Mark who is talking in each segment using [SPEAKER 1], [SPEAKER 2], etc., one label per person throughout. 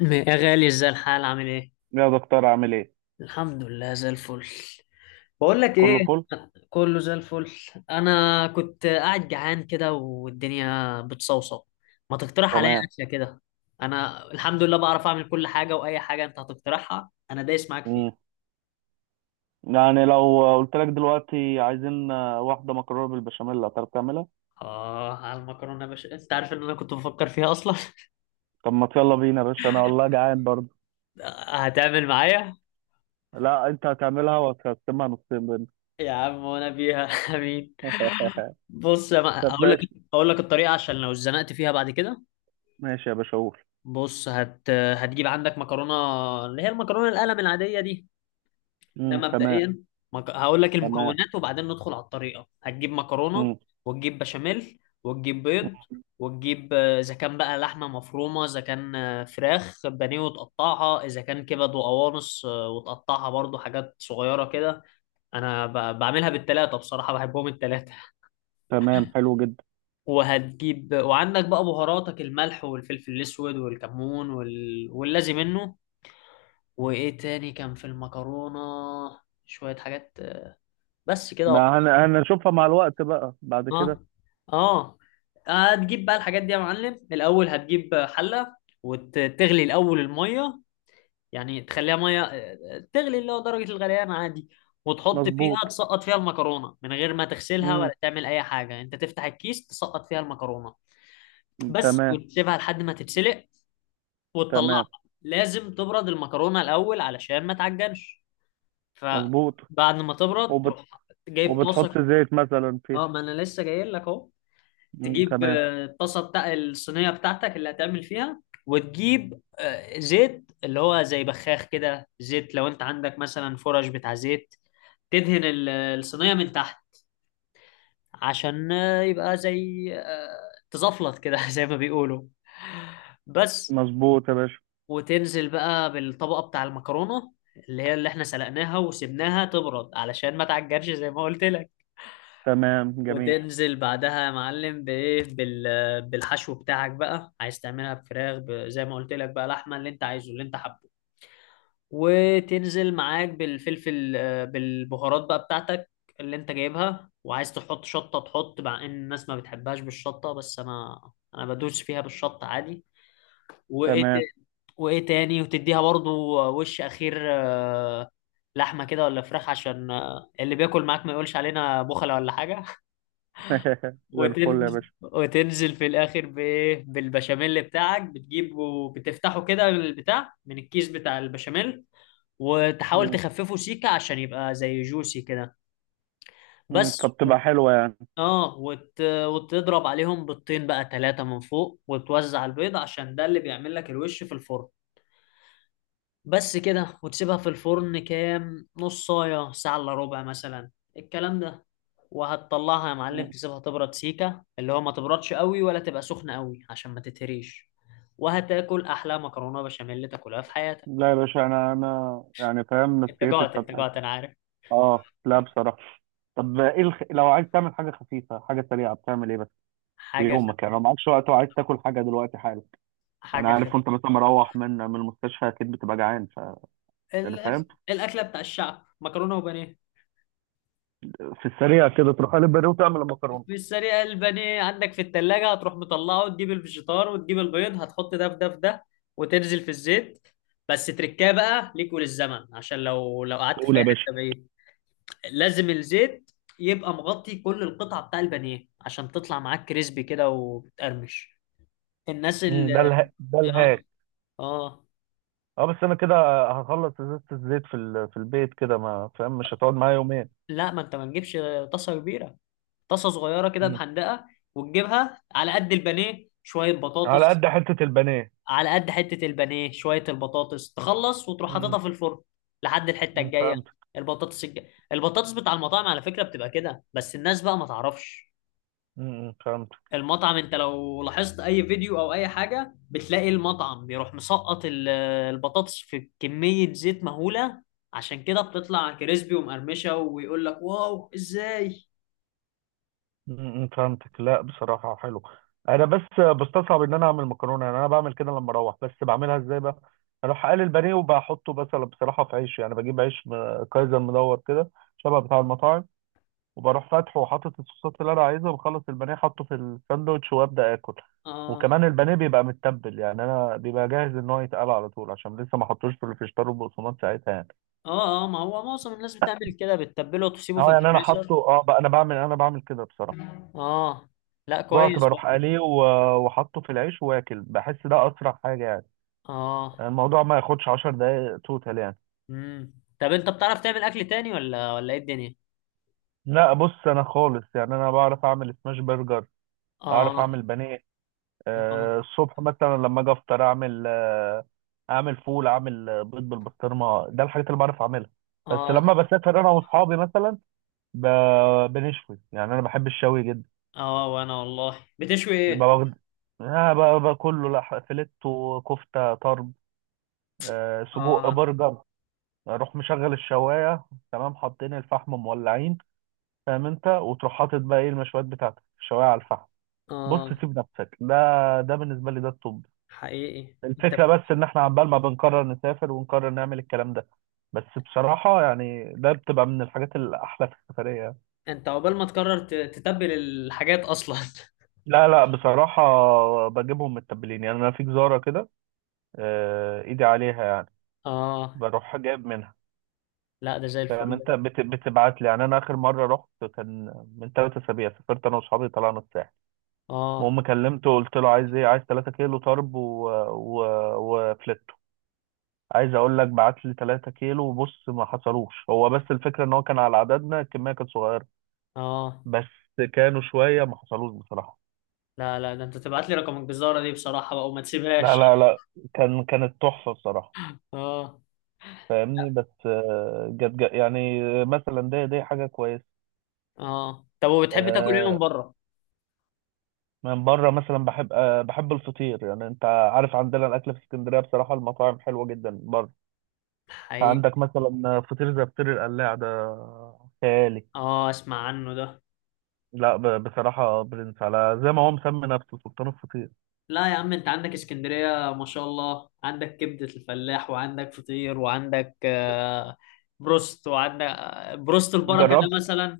[SPEAKER 1] يا غالي، ازاي الحال عامل ايه؟
[SPEAKER 2] يا دكتور، عامل ايه؟
[SPEAKER 1] الحمد لله زي الفل. بقول لك
[SPEAKER 2] كله
[SPEAKER 1] ايه،
[SPEAKER 2] فل.
[SPEAKER 1] كله زي الفل. انا كنت قاعد جعان كده والدنيا بتصوصو. ما تقترح عليا
[SPEAKER 2] تمام.
[SPEAKER 1] اكله كده؟ انا الحمد لله بعرف اعمل كل حاجه، واي حاجه انت هتقترحها انا دايس معاك فيها.
[SPEAKER 2] مم. يعني لو قلت لك دلوقتي عايزين، واحده مكرونه بالبشاميل، هتعرف تعملها؟
[SPEAKER 1] اه، على المكرونه يا باشا، انت عارف ان انا كنت بفكر فيها اصلا.
[SPEAKER 2] طب ما يلا بينا يا باشا، انا والله جعان برضه.
[SPEAKER 1] هتعمل معايا؟
[SPEAKER 2] لا، انت هتعملها وهتقسمها نصين بينا.
[SPEAKER 1] يا عم وانا بيها. امين. بص يا ما...
[SPEAKER 2] طب
[SPEAKER 1] اقول لك.
[SPEAKER 2] ماشي.
[SPEAKER 1] اقول لك الطريقه عشان لو اتزنقت فيها بعد كده.
[SPEAKER 2] ماشي يا باشا، قول.
[SPEAKER 1] بص، هتجيب عندك مكرونة، اللي هي المكرونة القلم العادية دي. ده
[SPEAKER 2] مم. تمام.
[SPEAKER 1] مبدئيا. هقول لك
[SPEAKER 2] تمام.
[SPEAKER 1] المكونات وبعدين ندخل على الطريقة. هتجيب مكرونة
[SPEAKER 2] مم.
[SPEAKER 1] وتجيب بشاميل وتجيب بيض، وتجيب إذا كان بقى لحمة مفرومة، إذا كان فراخ بانيه وتقطعها، إذا كان كبد وقوانص وتقطعها برضو حاجات صغيرة كده. أنا بعملها بالتلاتة، بصراحة بحبهم التلاتة.
[SPEAKER 2] تمام، حلو جدا.
[SPEAKER 1] وهتجيب، وعندك بقى بهاراتك، الملح والفلفل الأسود والكمون واللازم منه. وايه تاني كان في المكرونة؟ شوية حاجات. بس كده وخلاص.
[SPEAKER 2] ما هن... هنشوفها مع الوقت بقى بعد كده.
[SPEAKER 1] اه. اه. هتجيب بقى الحاجات دي يا معلم. الاول هتجيب حلة وتغلي الاول المية، يعني تخليها مية، تغلي اللي هو درجة الغليان عادي. وتحط فيها،
[SPEAKER 2] مظبوط.
[SPEAKER 1] تسقط فيها المكرونة من غير ما تغسلها ولا
[SPEAKER 2] مم.
[SPEAKER 1] تعمل اي حاجة. انت تفتح الكيس، تسقط فيها المكرونة بس،
[SPEAKER 2] تمام.
[SPEAKER 1] وتسيبها لحد ما تتسلق وتطلعها.
[SPEAKER 2] تمام.
[SPEAKER 1] لازم تبرد المكرونة الاول علشان ما تعجنش،
[SPEAKER 2] مظبوط.
[SPEAKER 1] فبعد ما تبرد
[SPEAKER 2] وبت...
[SPEAKER 1] تروح جايب طاسه.
[SPEAKER 2] وبتحط زيت مثلا فيها.
[SPEAKER 1] اه، ما انا لسه جاي لك اهو.
[SPEAKER 2] مم.
[SPEAKER 1] تجيب
[SPEAKER 2] تمام.
[SPEAKER 1] الطاسه بتاع الصينيه بتاعتك اللي هتعمل فيها، وتجيب زيت، اللي هو زي بخاخ كده، زيت لو انت عندك مثلا فرش بتاع زيت، تدهن الصينيه من تحت عشان يبقى زي تزفلط كده، زي ما بيقولوا. بس.
[SPEAKER 2] مظبوط يا باشا.
[SPEAKER 1] وتنزل بقى بالطبقه بتاع المكرونه اللي هي اللي احنا سلقناها وسبناها تبرد علشان ما تعجنش زي ما قلت لك.
[SPEAKER 2] تمام، جميل.
[SPEAKER 1] وتنزل بعدها يا معلم بايه، بالحشو بتاعك بقى. عايز تعملها بفراخ، زي ما قلت لك بقى، لحمه، اللي انت عايزه، اللي انت حابه. وتنزل معاك بالفلفل بالبهارات بقى بتاعتك اللي انت جايبها، وعايز تحط شطه تحط. مع ان الناس ما بتحبهاش بالشطه، بس انا، انا بدوس فيها بالشطه عادي. وايه ت-
[SPEAKER 2] تمام.
[SPEAKER 1] وايه تاني؟ وتديها برضو وش اخير لحمه كده ولا فراخ، عشان اللي بياكل معاك ما يقولش علينا بخله ولا حاجه.
[SPEAKER 2] زي الفل يا
[SPEAKER 1] وتنزل
[SPEAKER 2] باشا.
[SPEAKER 1] وتنزل في الاخر بايه، بالبشاميل بتاعك، بتجيبه بتفتحه كده البتاع من الكيس بتاع البشاميل، وتحاول
[SPEAKER 2] مم.
[SPEAKER 1] تخففه سيكه عشان يبقى زي جوسي كده. بس.
[SPEAKER 2] فبتبقى حلوة يعني.
[SPEAKER 1] اه، وتضرب عليهم بيضتين بقى، ثلاثه من فوق، وتوزع البيض عشان ده اللي بيعمل لك الوش في الفرن. بس كده، وتسيبها في الفرن كام نص ساعه، ساعه الا ربع مثلا، الكلام ده. وهتطلعها يا معلم،
[SPEAKER 2] مم.
[SPEAKER 1] تسيبها تبرد سيكة، اللي هو ما تبردش قوي ولا تبقى سخنة قوي عشان ما تتهريش. وهتاكل أحلى مكرونة بشاميل تاكلها في حياتك.
[SPEAKER 2] لا يا باشا، أنا يعني فاهم،
[SPEAKER 1] أنت
[SPEAKER 2] نفسيتي
[SPEAKER 1] جعت، أنت
[SPEAKER 2] اتفتحت.
[SPEAKER 1] جعت، أنا عارف.
[SPEAKER 2] أه، لا بصراحة. طب إيه لو عايز تعمل حاجة خفيفة، حاجة سريعة، بتعمل إيه بس في
[SPEAKER 1] حاجة
[SPEAKER 2] يومك؟
[SPEAKER 1] خف.
[SPEAKER 2] يعني لو معكش وقت وعايز تاكل حاجة دلوقتي حالا.
[SPEAKER 1] حاجة
[SPEAKER 2] أنا عارف.
[SPEAKER 1] خف.
[SPEAKER 2] وأنت مثلا مروح من المستشفى، أكيد بتبقى جعان يعني فاهم.
[SPEAKER 1] الأكلة بتاع الشعب، مكرونة وبانيه.
[SPEAKER 2] في السريع كده، تروح قلب بانيه وتعمل المكرونة.
[SPEAKER 1] في السريع البانيه عندك في التلاجة، هتروح مطلعه وتجيب الفيجيتار وتجيب البيض، هتحط ده في ده في ده وتنزل في الزيت. بس تركاه بقى ليك وللزمن، عشان لو قعدت
[SPEAKER 2] قول
[SPEAKER 1] في أي
[SPEAKER 2] يا باشا.
[SPEAKER 1] حتة بعيد، لازم الزيت يبقى مغطي كل القطعة بتاع البانيه عشان تطلع معاك كريسبي كده وبتقرمش. الناس
[SPEAKER 2] مم.
[SPEAKER 1] اللي
[SPEAKER 2] ده
[SPEAKER 1] اه.
[SPEAKER 2] الهاي.
[SPEAKER 1] اه.
[SPEAKER 2] اه، بس انا كده هخلص ازازه الزيت في البيت، كده ما فاهم، مش هتقعد معايا يومين.
[SPEAKER 1] لا، ما انت ما تجيبش طاسة كبيرة، طاسة صغيرة كده
[SPEAKER 2] مم.
[SPEAKER 1] محندقة، وتجيبها على قد البانيه، شوية
[SPEAKER 2] على
[SPEAKER 1] بطاطس
[SPEAKER 2] قد حته البانيه.
[SPEAKER 1] على قد حتة البانيه، شوية البطاطس تخلص وتروح حاططها
[SPEAKER 2] مم.
[SPEAKER 1] في الفرن لحد الحتة الجاية.
[SPEAKER 2] فهمت.
[SPEAKER 1] البطاطس الج... البطاطس بتاع المطاعم على فكرة بتبقى كده، بس الناس بقى ما تعرفش.
[SPEAKER 2] فهمت.
[SPEAKER 1] المطعم، انت لو لاحظت اي فيديو او اي حاجه، بتلاقي المطعم بيروح مسقط البطاطس في كميه زيت مهوله، عشان كده بتطلع كريسبي ومقرمشه ويقول لك واو ازاي.
[SPEAKER 2] فهمتك. لا بصراحه حلو. انا بس بستصعب ان انا اعمل مكرونه، يعني انا بعمل كده لما اروح، بس بعملها ازاي بقى؟ اروح اقلي البانيه وبحطه مثلا بصراحه في عيش، يعني بجيب عيش كايزر مدور كده، شبه بتاع المطاعم، وبروح فاتحه وحاطط الصوصات اللي انا عايزها، وبخلص البانيه، حاطه في الساندوتش وابدا اكل.
[SPEAKER 1] اه.
[SPEAKER 2] وكمان البانيه بيبقى متبل، يعني انا بيبقى جاهز ان هو يتقال على طول، عشان لسه ما حطوش في الفيجيتار والبقسماط ساعتها يعني.
[SPEAKER 1] اه. اه، ما هو معظم الناس بتعمل كده، بتتبله وتسيبه في
[SPEAKER 2] اه، يعني انا حاطه،
[SPEAKER 1] الفريزر.
[SPEAKER 2] اه بقى، انا بعمل كده بصراحه.
[SPEAKER 1] اه لا
[SPEAKER 2] جوعت،
[SPEAKER 1] كويس
[SPEAKER 2] بروح
[SPEAKER 1] برضه.
[SPEAKER 2] قليه وحاطه في العيش واكل. بحس ده اسرع حاجه يعني.
[SPEAKER 1] اه.
[SPEAKER 2] الموضوع ما ياخدش 10 دقايق توتال يعني.
[SPEAKER 1] امم. طب انت بتعرف تعمل اكل تاني ولا ايه الدنيا؟
[SPEAKER 2] لا بص، انا خالص يعني انا بعرف اعمل سماش برجر. اعرف
[SPEAKER 1] اه.
[SPEAKER 2] اعمل بانيه.
[SPEAKER 1] اه.
[SPEAKER 2] الصبح مثلا لما اجي افطر، اعمل اعمل فول، اعمل بيض بالبسطرمه. ده الحاجات اللي بعرف اعملها. بس
[SPEAKER 1] اه.
[SPEAKER 2] لما بسافر انا واصحابي مثلا، بنشوي. يعني انا بحب الشوي جدا.
[SPEAKER 1] اه. وانا والله بتشوي ايه؟
[SPEAKER 2] ببقى واخد كله فيليتو، كفته، طرب، سجق،
[SPEAKER 1] اه.
[SPEAKER 2] برجر. اروح مشغل الشوايه، تمام، حاطين الفحم مولعين، فاهم انت، وتروح حاطط بقى ايه المشويات بتاعتك، الشوايه على الفحم. بص
[SPEAKER 1] اه.
[SPEAKER 2] سيب نفسك. ده ده بالنسبه لي ده الطب.
[SPEAKER 1] حقيقي انت.
[SPEAKER 2] الفكرة بس إن إحنا عمال ما بنقرر نسافر ونقرر نعمل الكلام ده. بس بصراحة يعني، ده بتبقى من الحاجات الأحلى في السفرية يعني.
[SPEAKER 1] انت عقبال ما تقرر تتبل الحاجات اصلا.
[SPEAKER 2] لا لا بصراحة، بجيبهم متبلين، يعني أنا في جزارة كده، إيدي عليها يعني،
[SPEAKER 1] اه
[SPEAKER 2] بروح جايب منها.
[SPEAKER 1] لا، ده زي
[SPEAKER 2] فاهم
[SPEAKER 1] الفل
[SPEAKER 2] أنت،
[SPEAKER 1] ده.
[SPEAKER 2] بتبعت لي يعني. أنا آخر مرة رحت كان من ثلاث أسابيع، سافرت أنا وأصحابي، طلعنا الساحل.
[SPEAKER 1] اه.
[SPEAKER 2] المهم كلمته، قلت له عايز إيه؟ عايز 3 كيلو طرب و... و... وفلت. عايز اقول لك، بعت لي 3 كيلو وبص، ما حصلوش، هو بس الفكره ان هو كان على عددنا، الكميه كانت صغيره
[SPEAKER 1] اه.
[SPEAKER 2] بس، كانوا شويه، ما حصلوش بصراحه.
[SPEAKER 1] لا، لا، ده انت تبعت لي رقم الجزارة دي بصراحة بقى، وما
[SPEAKER 2] لا
[SPEAKER 1] تسيبهاش.
[SPEAKER 2] لا لا، كانت تحفه بصراحه،
[SPEAKER 1] اه.
[SPEAKER 2] فاهمني. بس جت جت يعني مثلا، دي حاجه كويسه.
[SPEAKER 1] اه. طب وبتحب تاكل ايه من
[SPEAKER 2] آه،
[SPEAKER 1] بره؟
[SPEAKER 2] من بره مثلا بحب الفطير. يعني انت عارف عندنا الاكل في اسكندريه، بصراحه المطاعم حلوه جدا بره.
[SPEAKER 1] حقيقي.
[SPEAKER 2] عندك مثلا فطير زي فطير القلاع ده، خيالي.
[SPEAKER 1] اه اسمع عنه ده.
[SPEAKER 2] لا بصراحه برنس، على زي ما هو مسمي نفسه سلطان الفطير.
[SPEAKER 1] لا يا عم، انت عندك اسكندرية ما شاء الله، عندك كبدة الفلاح وعندك فطير وعندك بروست، وعندك بروست البركة
[SPEAKER 2] جربت؟
[SPEAKER 1] ده مثلا،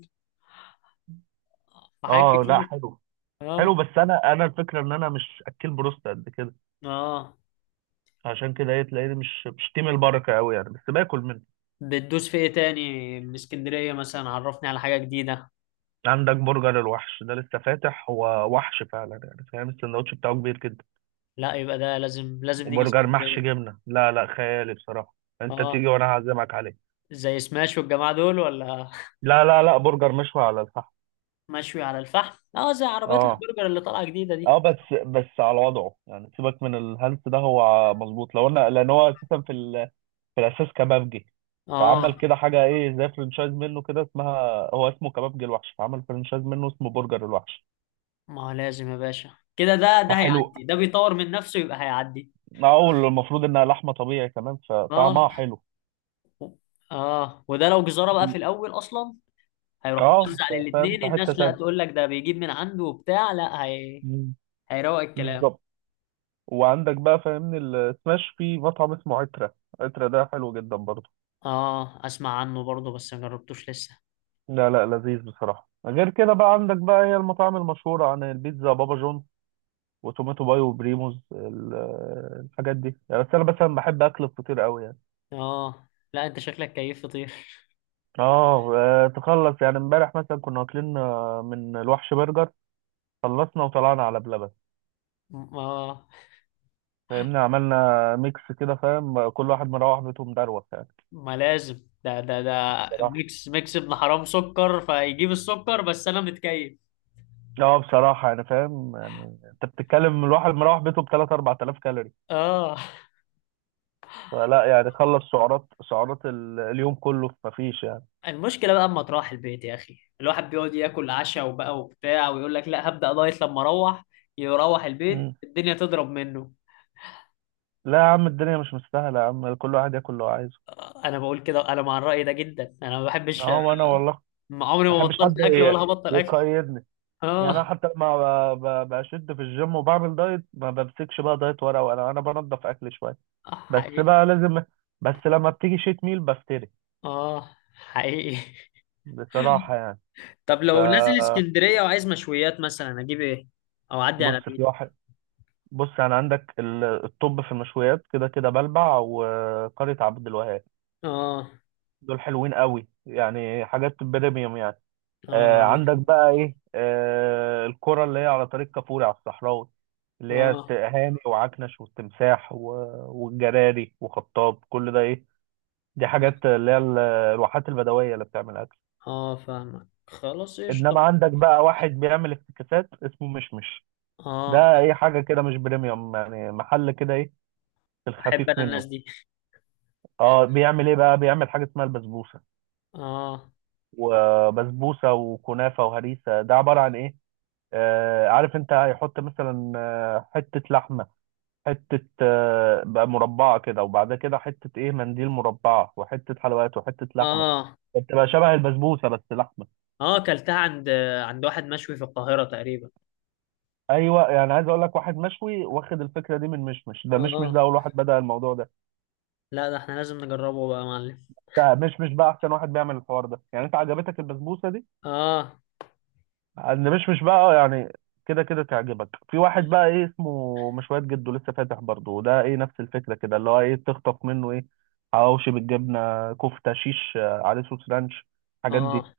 [SPEAKER 1] وحاجات
[SPEAKER 2] اه، لا
[SPEAKER 1] كتير.
[SPEAKER 2] حلو.
[SPEAKER 1] اه.
[SPEAKER 2] حلو بس انا الفكره ان انا مش اكل بروست قد كده،
[SPEAKER 1] اه.
[SPEAKER 2] عشان كده ايه تلاقيني مش تيم البركه قوي يعني، بس باكل منه.
[SPEAKER 1] بتدوس في ايه تاني من اسكندرية مثلا؟ عرفني على حاجة جديدة.
[SPEAKER 2] عندك برجر الوحش ده، لسه فاتح هو، وحش فعلا يعني، فاهم، السندوتش بتاعه كبير جدا.
[SPEAKER 1] لا يبقى ده لازم لازم نيجي
[SPEAKER 2] وبرجر محشي
[SPEAKER 1] اسكندرية.
[SPEAKER 2] جبنه، لا لا، خيالي بصراحه. انت
[SPEAKER 1] اه،
[SPEAKER 2] تيجي وانا هعزمك عليه.
[SPEAKER 1] زي سماش والجماعة دول ولا؟
[SPEAKER 2] لا لا لا، برجر مشوي على الفحم.
[SPEAKER 1] مشوي على الفحم. اه زي عربيات
[SPEAKER 2] اه
[SPEAKER 1] البرجر اللي طالعة جديدة
[SPEAKER 2] اه،
[SPEAKER 1] دي.
[SPEAKER 2] بس بس على وضعه يعني، سيبك من الهلس ده. هو مظبوط، لو انا، لان هو اساسا في الاساس كبابجي، فعمل
[SPEAKER 1] اه،
[SPEAKER 2] كده حاجه ايه زي فرنشايز منه كده اسمها، هو اسمه كبابجي الوحش، فعمل فرنشايز منه اسمه برجر الوحش،
[SPEAKER 1] ما هو لازم يا باشا كده، ده
[SPEAKER 2] فحلو.
[SPEAKER 1] هيعدي، ده بيطور من نفسه يبقى هيعدي.
[SPEAKER 2] اول، المفروض انها لحمه طبيعي كمان،
[SPEAKER 1] اه.
[SPEAKER 2] فطعمها حلو.
[SPEAKER 1] اه. وده لو جزارة بقى في الاول اصلا، هيروح
[SPEAKER 2] اه،
[SPEAKER 1] موزع
[SPEAKER 2] فاهم
[SPEAKER 1] للاتنين.
[SPEAKER 2] في حته
[SPEAKER 1] الناس لا
[SPEAKER 2] تانية.
[SPEAKER 1] تقول لك ده بيجيب من عنده وبتاع، لا، هي
[SPEAKER 2] مم.
[SPEAKER 1] هيروق الكلام.
[SPEAKER 2] بالظبط. وعندك بقى فاهمني، السماش في مطعم اسمه عترة، ده حلو جدا برضه.
[SPEAKER 1] اه اسمع عنه برضه، بس ما جربتوش لسه.
[SPEAKER 2] لا لا، لذيذ بصراحة. غير كده بقى عندك بقى هي المطاعم المشهورة عن البيتزا، بابا جونز وتوماتو باي وبريموز، الحاجات دي يعني. بس انا مثلا بحب اكل الفطير قوي يعني.
[SPEAKER 1] اه لا انت شكلك كيف فطير.
[SPEAKER 2] اه، تخلص يعني، امبارح مثلا كنا واكلين من الوحش برجر، خلصنا وطلعنا على بلبن،
[SPEAKER 1] ما
[SPEAKER 2] فاهمني، عملنا ميكس كده، فاهم، كل واحد مروح بيته مدروخ يعني،
[SPEAKER 1] ما لازم، ده.
[SPEAKER 2] بصراحة.
[SPEAKER 1] ميكس، ميكس ابن حرام، سكر فيجيب السكر، بس انا متكيف.
[SPEAKER 2] اه بصراحة، يعني فاهم يعني، انت بتتكلم، الواحد مروح بيته بتلات أربع آلاف كالوري،
[SPEAKER 1] اه،
[SPEAKER 2] فلا يعني، خلص سعرات، اليوم كله في مفيش يعني.
[SPEAKER 1] المشكله بقى اما تروح البيت يا اخي، الواحد بيقعد ياكل عشاء وبقى وبتاع، ويقول لك لا هبدا دايت لما اروح، يروح البيت
[SPEAKER 2] مم.
[SPEAKER 1] الدنيا تضرب منه.
[SPEAKER 2] لا يا عم، الدنيا مش مستاهلة يا عم، كل واحد ياكل اللي هو عايزه.
[SPEAKER 1] انا بقول كده، انا مع الراي ده جدا، انا ما بحبش.
[SPEAKER 2] اه، وانا والله
[SPEAKER 1] ما عمري
[SPEAKER 2] ما
[SPEAKER 1] ما
[SPEAKER 2] احبش حد
[SPEAKER 1] بطلت اكل ولا هبطل اكل.
[SPEAKER 2] يقيدني. يعني انا
[SPEAKER 1] اه.
[SPEAKER 2] حتى لما بشد في الجيم وبعمل دايت، ما بمسكش بقى دايت ورقه وقلم، انا بنضف اكل شويه، بس
[SPEAKER 1] حقيقي.
[SPEAKER 2] بقى لازم، بس لما بتيجي شيت ميل بفتري
[SPEAKER 1] اه حقيقي.
[SPEAKER 2] بصراحه يعني.
[SPEAKER 1] طب
[SPEAKER 2] ف
[SPEAKER 1] لو نازل اسكندرية وعايز مشويات مثلا، اجيب ايه او اعدي على
[SPEAKER 2] بص، في
[SPEAKER 1] بيت؟
[SPEAKER 2] واحد، بص يعني عندك الطب في المشويات كده كده، بلبع وقرية عبد الوهاب،
[SPEAKER 1] اه.
[SPEAKER 2] دول حلوين قوي يعني، حاجات بريميوم يعني.
[SPEAKER 1] اه.
[SPEAKER 2] عندك بقى ايه، الكرة اللي هي على طريق كفوري على الصحراوي، اللي هي
[SPEAKER 1] اه.
[SPEAKER 2] هاني وعكنش والتمساح والجراري وخطاب، كل ده ايه، دي حاجات اللي هي الواحات البدوية اللي بتعمل اكل.
[SPEAKER 1] اه. فاهمك خلاص، ايش طب؟
[SPEAKER 2] انما عندك بقى واحد بيعمل افتكاسات، اسمه مشمش.
[SPEAKER 1] اه.
[SPEAKER 2] ده ايه، حاجة كده مش بريميوم يعني، محل كده ايه، في
[SPEAKER 1] احب
[SPEAKER 2] الخفيف
[SPEAKER 1] انا الناس
[SPEAKER 2] منه.
[SPEAKER 1] دي.
[SPEAKER 2] اه، بيعمل ايه بقى، بيعمل حاجة اسمها البسبوسة،
[SPEAKER 1] اه.
[SPEAKER 2] وبسبوسة وكنافة وهريسة. ده عبارة عن ايه؟ عارف انت، هيحط مثلا حتة لحمة، حتة بقى مربعة كده، وبعدها كده حتة ايه، منديل مربعة، وحتة حلويات، وحتة لحمة،
[SPEAKER 1] اه.
[SPEAKER 2] بتبقى شبه البسبوسة بس لحمة.
[SPEAKER 1] اه. اكلتها عند واحد مشوي في القاهرة تقريبا.
[SPEAKER 2] ايوه، يعني عايز اقول لك، واحد مشوي واخد الفكرة دي من مشمش، ده مشمش
[SPEAKER 1] اه
[SPEAKER 2] ده اول واحد بدأ الموضوع ده.
[SPEAKER 1] لا، ده احنا لازم نجربه بقى يا معلم.
[SPEAKER 2] ده مشمش بقى احسن واحد بيعمل الحوار ده يعني. انت عجبتك البسبوسة دي،
[SPEAKER 1] اه.
[SPEAKER 2] اللي مش بقى يعني. كده كده تعجبك في واحد بقى ايه، اسمه مشويات جدو، لسه فاتح برضه. وده ايه نفس الفكره كده، اللي هو ايه تخطف منه ايه، حواوشي بالجبنه، كفته شيش عليه صوص رانش، الحاجات دي،
[SPEAKER 1] اه.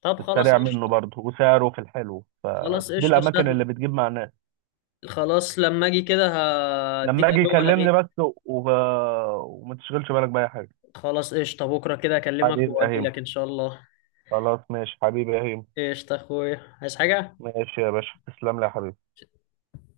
[SPEAKER 1] طب خلاص
[SPEAKER 2] السريع منه
[SPEAKER 1] قشطة.
[SPEAKER 2] برضه وسعره في الحلو،
[SPEAKER 1] خلاص
[SPEAKER 2] فدي
[SPEAKER 1] قشطة
[SPEAKER 2] الاماكن اللي
[SPEAKER 1] سهلة.
[SPEAKER 2] بتجيب مع الناس.
[SPEAKER 1] خلاص لما اجي كده هديك
[SPEAKER 2] لما اجي
[SPEAKER 1] الو ولا
[SPEAKER 2] كلمني
[SPEAKER 1] غير.
[SPEAKER 2] بس، وما تشغلش بالك باي حاجه.
[SPEAKER 1] خلاص قشطة، بكرة كده اكلمك
[SPEAKER 2] حبيبي يا هيم.
[SPEAKER 1] واجيلك ان شاء الله.
[SPEAKER 2] خلاص ماشي حبيبي يا هيم.
[SPEAKER 1] ايش اخوي، عايز حاجة؟
[SPEAKER 2] ماشي يا باشا، تسلم لي يا حبيبي.